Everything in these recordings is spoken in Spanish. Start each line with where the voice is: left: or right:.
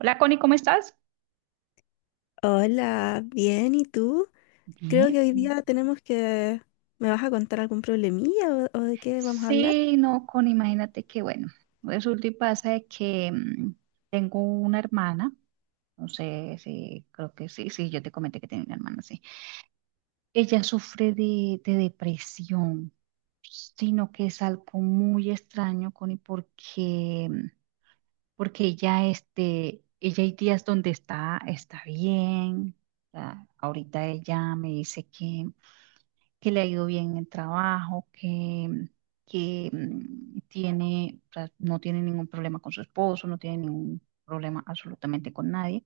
right: Hola Connie, ¿cómo estás?
left: Hola, bien, ¿y tú? Creo
right: Bien,
left: que hoy
right: bien.
left: día tenemos que... ¿Me vas a contar algún problemilla o de qué vamos a hablar?
right: Sí, no, Connie, imagínate que bueno, resulta y pasa de que tengo una hermana, no sé si, creo que sí, sí, yo te comenté que tengo una hermana, sí. Ella sufre de depresión, sino que es algo muy extraño, Connie, porque, porque ella, este, ella hay días donde está bien, o sea, ahorita ella me dice que le ha ido bien en el trabajo, que tiene, o sea, no tiene ningún problema con su esposo, no tiene ningún problema absolutamente con nadie,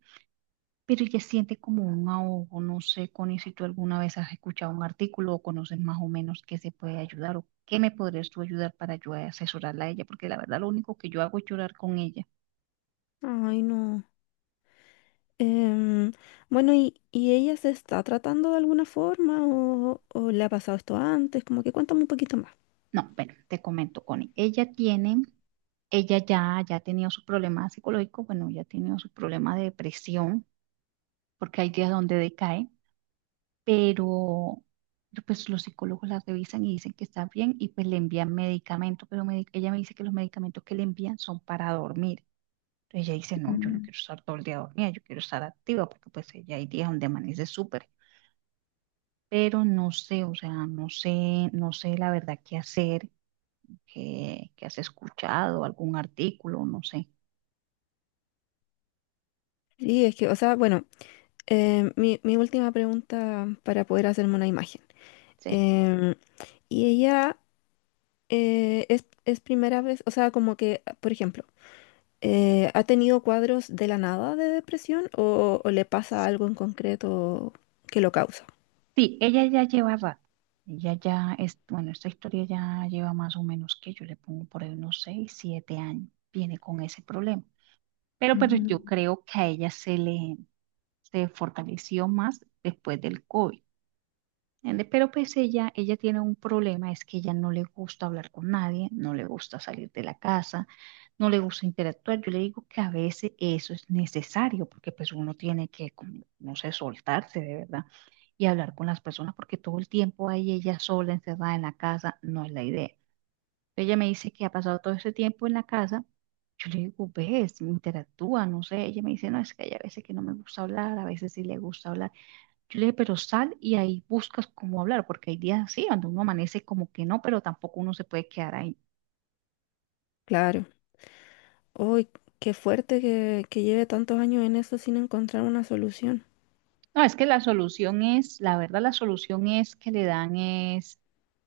right: pero ella siente como un ahogo, no sé, Connie, si tú alguna vez has escuchado un artículo o conoces más o menos qué se puede ayudar o qué me podrías tú ayudar para yo asesorarla a ella, porque la verdad lo único que yo hago es llorar con ella.
left: Ay, no. Em, bueno, ¿y ella se está tratando de alguna forma o le ha pasado esto antes? Como que cuéntame un poquito más.
right: No, bueno, te comento, Connie, ella tiene... Ella ya ha tenido sus problemas psicológicos, bueno, ya ha tenido sus problemas de depresión, porque hay días donde decae, pero pues los psicólogos la revisan y dicen que está bien y pues le envían medicamento, pero ella me dice que los medicamentos que le envían son para dormir. Entonces ella dice, no, yo no
left: Mm.
right: quiero estar todo el día dormida, yo quiero estar activa, porque pues ella hay días donde amanece súper, pero no sé, o sea, no sé, no sé la verdad qué hacer, qué has escuchado, algún artículo, no sé,
left: Sí, es que, o sea, bueno, mi última pregunta para poder hacerme una imagen.
right: sí.
left: Em, y ella es primera vez, o sea, como que, por ejemplo, ¿ha tenido cuadros de la nada de depresión o le pasa algo en concreto que lo causa?
right: Sí, ella ya lleva rato. Ella ya es, bueno, esta historia ya lleva más o menos que yo le pongo por ahí unos 6, 7 años. Viene con ese problema. Pero yo
left: Ujú.
right: creo que a ella se fortaleció más después del COVID. ¿Entiendes? Pero pues ella tiene un problema, es que ella no le gusta hablar con nadie, no le gusta salir de la casa, no le gusta interactuar. Yo le digo que a veces eso es necesario, porque pues uno tiene que, como, no sé, soltarse de verdad y hablar con las personas, porque todo el tiempo ahí ella sola, encerrada en la casa, no es la idea. Ella me dice que ha pasado todo ese tiempo en la casa. Yo le digo, ves, interactúa, no sé. Ella me dice, no, es que hay a veces que no me gusta hablar, a veces sí le gusta hablar. Yo le dije, pero sal y ahí buscas cómo hablar, porque hay días así, cuando uno amanece como que no, pero tampoco uno se puede quedar ahí.
left: Claro. Uy, qué fuerte que lleve tantos años en eso sin encontrar una solución.
right: No, es que la solución es, la verdad, la solución es que le dan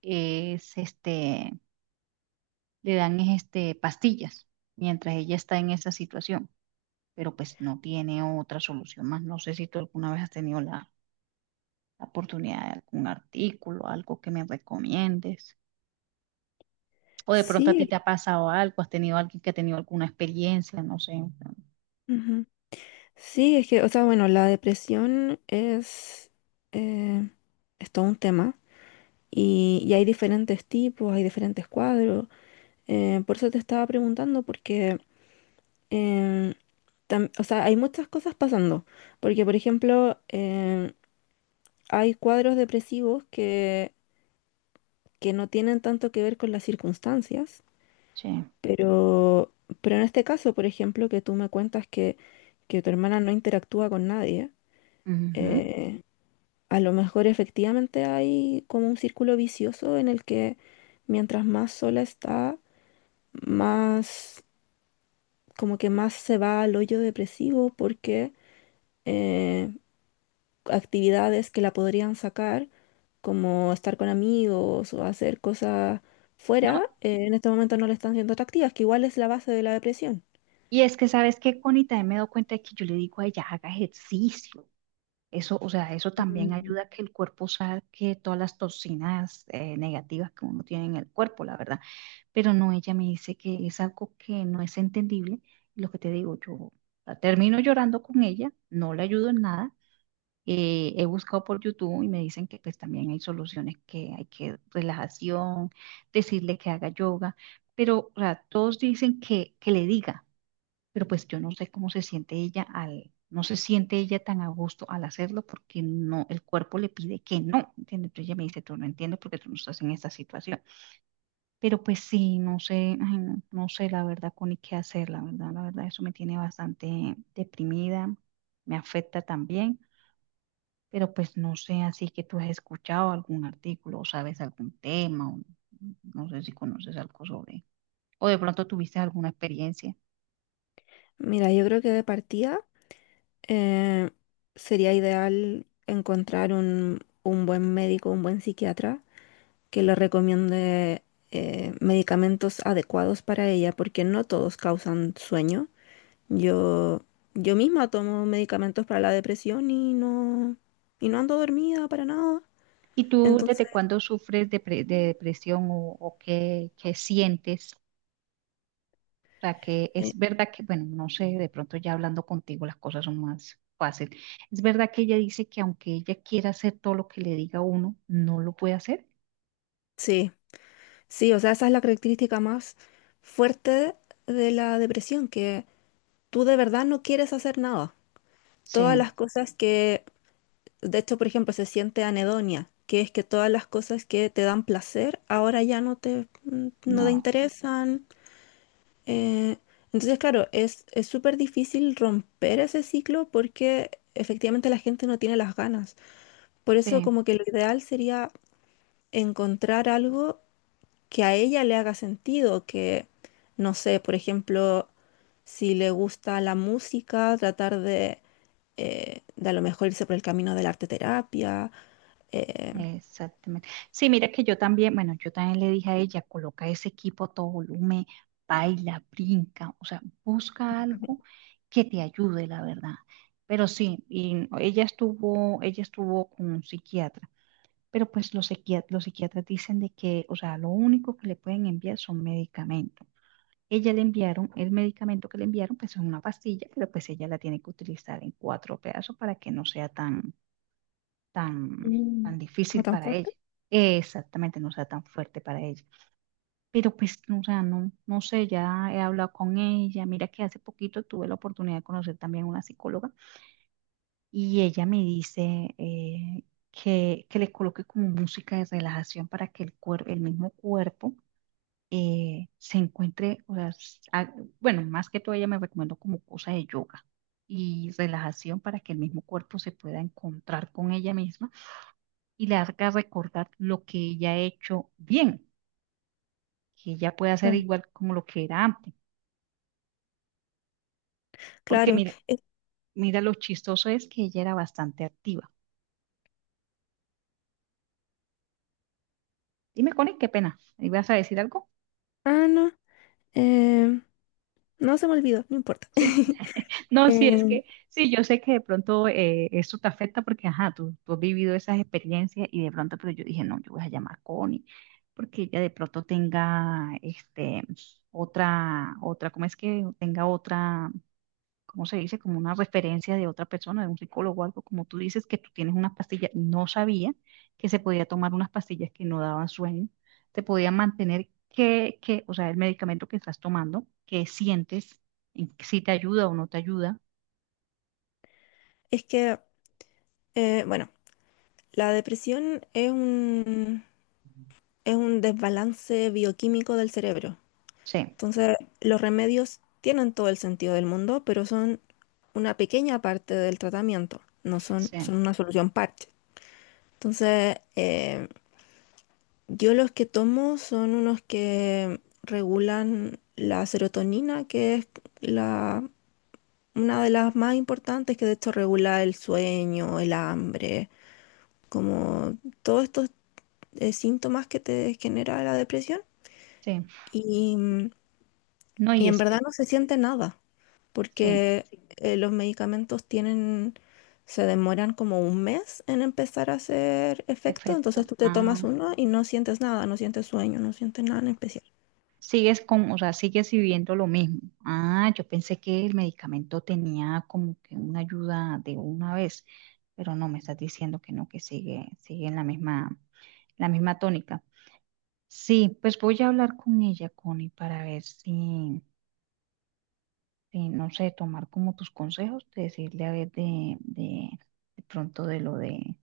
right: es este, le dan es este, pastillas mientras ella está en esa situación, pero pues no tiene otra solución más. No sé si tú alguna vez has tenido la oportunidad de algún artículo, algo que me recomiendes, o de pronto a ti
left: Sí,
right: te ha pasado algo, has tenido alguien que ha tenido alguna experiencia, no sé.
left: ujú. Sí, es que, o sea, bueno, la depresión eh, es todo un tema y hay diferentes tipos, hay diferentes cuadros. Por eso te estaba preguntando, porque em, tam- o sea, hay muchas cosas pasando, porque por ejemplo, hay cuadros depresivos que no tienen tanto que ver con las circunstancias,
right: Sí.
left: pero, pero en este caso, por ejemplo, que tú me cuentas que tu hermana no interactúa con nadie.
right: Ujú.
left: Eh, a lo mejor efectivamente hay como un círculo vicioso en el que mientras más sola está, más, como que más se va al hoyo depresivo porque... eh, actividades que la podrían sacar, como estar con amigos o hacer cosas fuera,
right: No,
left: en este momento no le están siendo atractivas, que igual es la base de la depresión.
right: y es que sabes que Connie también me doy cuenta de que yo le digo a ella, haga ejercicio. Eso, o sea, eso también
left: Mm.
right: ayuda a que el cuerpo saque todas las toxinas negativas que uno tiene en el cuerpo, la verdad. Pero no, ella me dice que es algo que no es entendible. Y lo que te digo, yo la termino llorando con ella, no le ayudo en nada. He buscado por YouTube y me dicen que pues también hay soluciones que hay que relajación, decirle que haga yoga, pero o sea, todos dicen que le diga. Pero pues yo no sé cómo se siente ella al, no se siente ella tan a gusto al hacerlo porque no, el cuerpo le pide que no, ¿entiendes? Entonces ella me dice, tú no entiendes porque tú no estás en esta situación. Pero pues sí, no sé, ay, no, no sé la verdad con qué hacer, la verdad, eso me tiene bastante deprimida, me afecta también, pero pues no sé, así que tú has escuchado algún artículo o sabes algún tema, o no sé si conoces algo sobre, o de pronto tuviste alguna experiencia.
left: Mira, yo creo que de partida eh, sería ideal encontrar un buen médico, un buen psiquiatra que le recomiende medicamentos adecuados para ella, porque no todos causan sueño. Yo, yo misma tomo medicamentos para la depresión y no ando dormida para nada.
right: ¿Y tú
left: Entonces,
right: desde cuándo sufres de, de depresión o qué, qué sientes? O sea, que es verdad que, bueno, no sé, de pronto ya hablando contigo las cosas son más fáciles. Es verdad que ella dice que aunque ella quiera hacer todo lo que le diga uno, no lo puede hacer.
left: sí, sí, o sea, esa es la característica más fuerte de la depresión, que tú de verdad no quieres hacer nada. Todas
right: Sí,
left: las cosas que, de hecho, por ejemplo, se siente anedonia, que es que todas las cosas que te dan placer ahora ya no te, no te
right: no,
left: interesan. Eh, entonces, claro, es súper difícil romper ese ciclo porque efectivamente la gente no tiene las ganas. Por eso
right: sí.
left: como que lo ideal sería encontrar algo que a ella le haga sentido, que, no sé, por ejemplo, si le gusta la música, tratar de a lo mejor irse por el camino de la arte terapia. Eh.
right: Exactamente. Sí, mira que yo también, bueno, yo también le dije a ella, coloca ese equipo a todo volumen, baila, brinca, o sea, busca algo que te ayude, la verdad. Pero sí, y ella estuvo con un psiquiatra, pero pues los los psiquiatras dicen de que, o sea, lo único que le pueden enviar son medicamentos. Ella le enviaron, el medicamento que le enviaron, pues es una pastilla, pero pues ella la tiene que utilizar en cuatro pedazos para que no sea tan,
left: Mm.
right: tan
left: No
right: difícil
left: tan
right: para
left: fuerte.
right: ella. Exactamente, no sea tan fuerte para ella. Pero pues, no, o sea, no, no sé, ya he hablado con ella. Mira que hace poquito tuve la oportunidad de conocer también a una psicóloga y ella me dice que le coloque como música de relajación para que el mismo cuerpo se encuentre, o sea, bueno, más que todo ella me recomendó como cosa de yoga y relajación para que el mismo cuerpo se pueda encontrar con ella misma y le haga recordar lo que ella ha hecho bien, que ella puede hacer igual como lo que era antes. Porque
left: Claro,
right: mire,
left: es-
right: mira lo chistoso es que ella era bastante activa. Dime, Connie, qué pena. ¿Ibas a decir algo?
left: ah, no, eh, no se me olvidó, no importa.
right: Sí. No, sí, es
left: Eh.
right: que sí, yo sé que de pronto esto te afecta porque, ajá, tú has vivido esas experiencias y de pronto, pero yo dije, no, yo voy a llamar a Connie porque ella de pronto tenga, este, otra, ¿cómo es que tenga otra? ¿Cómo se dice? Como una referencia de otra persona, de un psicólogo o algo, como tú dices que tú tienes unas pastillas, no sabía que se podía tomar unas pastillas que no daban sueño, te podían mantener o sea, el medicamento que estás tomando, que sientes, si te ayuda o no te ayuda.
left: Es que, bueno, la depresión es es un desbalance bioquímico del cerebro.
right: Sí,
left: Entonces, los remedios tienen todo el sentido del mundo, pero son una pequeña parte del tratamiento, no son,
right: sí,
left: son una solución parche. Entonces, yo los que tomo son unos que regulan la serotonina, que es la, una de las más importantes, que de hecho regula el sueño, el hambre, como todos estos síntomas que te genera la depresión
right: sí.
left: y, mm,
right: No, y
left: y en
right: es
left: verdad
right: que,
left: no se siente nada,
right: sí,
left: porque los medicamentos tienen, se demoran como un mes en empezar a hacer efecto, entonces
right: efecto.
left: tú te
right: Ah.
left: tomas uno y no sientes nada, no sientes sueño, no sientes nada en especial.
right: Sigues con, o sea, sigues viviendo lo mismo. Ah, yo pensé que el medicamento tenía como que una ayuda de una vez, pero no, me estás diciendo que no, que sigue, sigue en la misma tónica. Sí, pues voy a hablar con ella, Connie, para ver si, si, no sé, tomar como tus consejos, de decirle a ver de pronto de lo de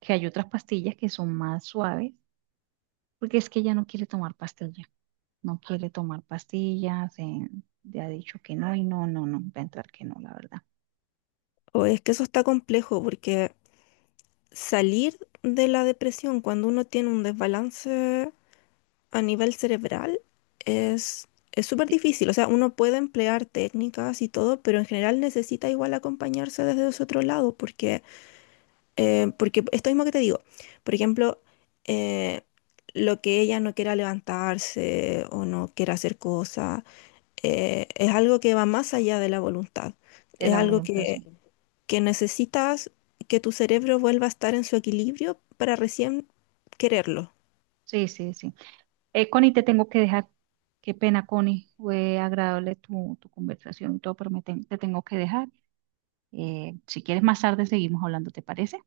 right: que hay otras pastillas que son más suaves, porque es que ella no quiere tomar pastillas. No quiere tomar pastillas, le ha dicho que no y no, no, no, va a entrar que no, la verdad.
left: O es que eso está complejo porque salir de la depresión cuando uno tiene un desbalance a nivel cerebral es es súper
right: Sí,
left: difícil. O sea, uno puede emplear técnicas y todo, pero en general necesita igual acompañarse desde ese otro lado, porque, porque esto mismo que te digo, por ejemplo, eh, lo que ella no quiera levantarse o no quiera hacer cosas, es algo que va más allá de la voluntad.
right: de
left: Es
right: la
left: algo
right: voluntad, sí.
left: que necesitas que tu cerebro vuelva a estar en su equilibrio para recién quererlo.
right: Sí, sí, sí. Connie, te tengo que dejar. Qué pena, Connie. Fue agradable tu conversación y todo, pero te tengo que dejar. Si quieres más tarde seguimos hablando, ¿te parece?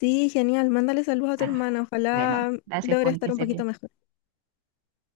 left: Sí, genial. Mándale saludos a tu
right: Bueno,
left: hermana.
right: bueno,
left: Ojalá
right: gracias,
left: logre
right: Connie, que
left: estar un
right: estés
left: poquito
right: bien.
left: mejor.